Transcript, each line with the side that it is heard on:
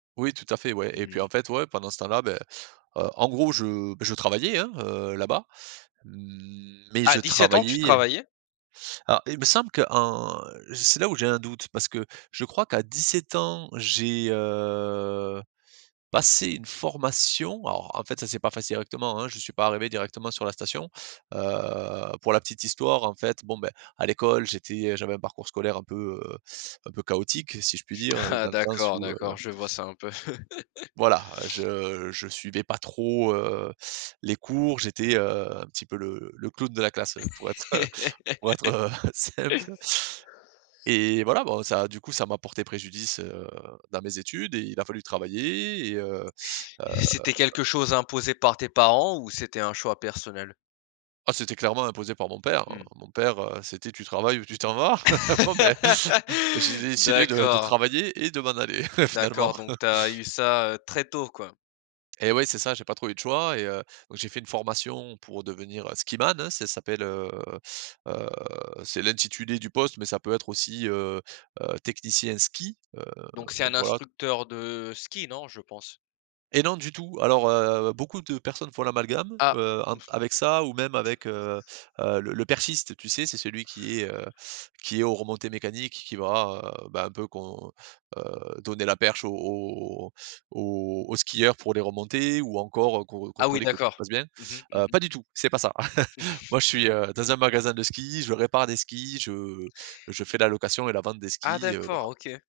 right: Oui, tout à fait, ouais
left: Mmh
right: et puis, en
left: oui.
right: fait, ouais, pendant ce temps-là, bah, heu, en gros, je, bah, je travaillais, hein, heu, là-bas, mais
left: À
right: je
left: 17 ans, tu
right: travaillais
left: travaillais?
right: alors il me semble qu'en c'est là où j'ai un doute parce que je crois qu'à 17 ans, j'ai, heu, passé une formation. Alors, en fait, ça s'est pas fait directement, hein, je suis pas arrivé directement sur la station. Heu, pour la petite histoire, en fait, bon, bah, à l'école, j'étais j'avais un parcours scolaire un peu, heu, un peu chaotique, si je puis dire,
left: Ah
right: dans le sens
left: d'accord,
right: où heu
left: d'accord, je vois ça un peu.
right: voilà. Je je suivais pas trop, heu, les cours. J'étais, heu, un petit peu le le clown de la classe, heu, pour être, heu, on va être, heu, simple et voilà, bon, ça, du coup, ça m'a porté préjudice, heu, dans mes études et il a fallu travailler et heu heu
left: C'était quelque chose imposé par tes parents ou c'était un choix personnel?
right: Ah c'était clairement imposé par mon père, heu.
left: Mmh.
right: Mon père, heu, c'était: «Tu travailles ou tu t'en vas». Bon, ben, j'ai décidé de de
left: D'accord.
right: travailler et de m'en aller
left: D'accord,
right: finalement.
left: donc tu as eu ça, heu, très tôt, quoi.
right: Et ouais, c'est ça. J'ai pas trop eu de choix et heu donc j'ai fait une formation pour devenir skiman, hein. Ça s'appelle, heu heu, c'est l'intitulé du poste mais ça peut être aussi, heu heu, technicien ski, heu
left: Donc c'est
right: donc
left: un
right: voilà.
left: instructeur de ski, non, je pense?
right: Et non, du tout, alors heu, beaucoup de personnes font l'amalgame,
left: Ah.
right: heu, entre avec ça ou même avec, heu heu, le le perchiste, tu sais, c'est celui qui est, heu, qui est aux remontées mécaniques, qui va, heu, bah, un peu qu'on heu, donner la perche aux aux aux aux skieurs pour les remontées ou encore, heu, con
left: Ah oui,
right: contrôler que tu te
left: d'accord.
right: poses bien.
left: Mmh mh. Mmh
right: Heu,
left: mh.
right: pas du tout, c'est pas ça. Moi, je suis, heu, dans un magasin de ski, je répare des skis, je je fais la location et la vente des
left: Ah
right: skis, heu,
left: d'accord.
right: voilà.
left: OK.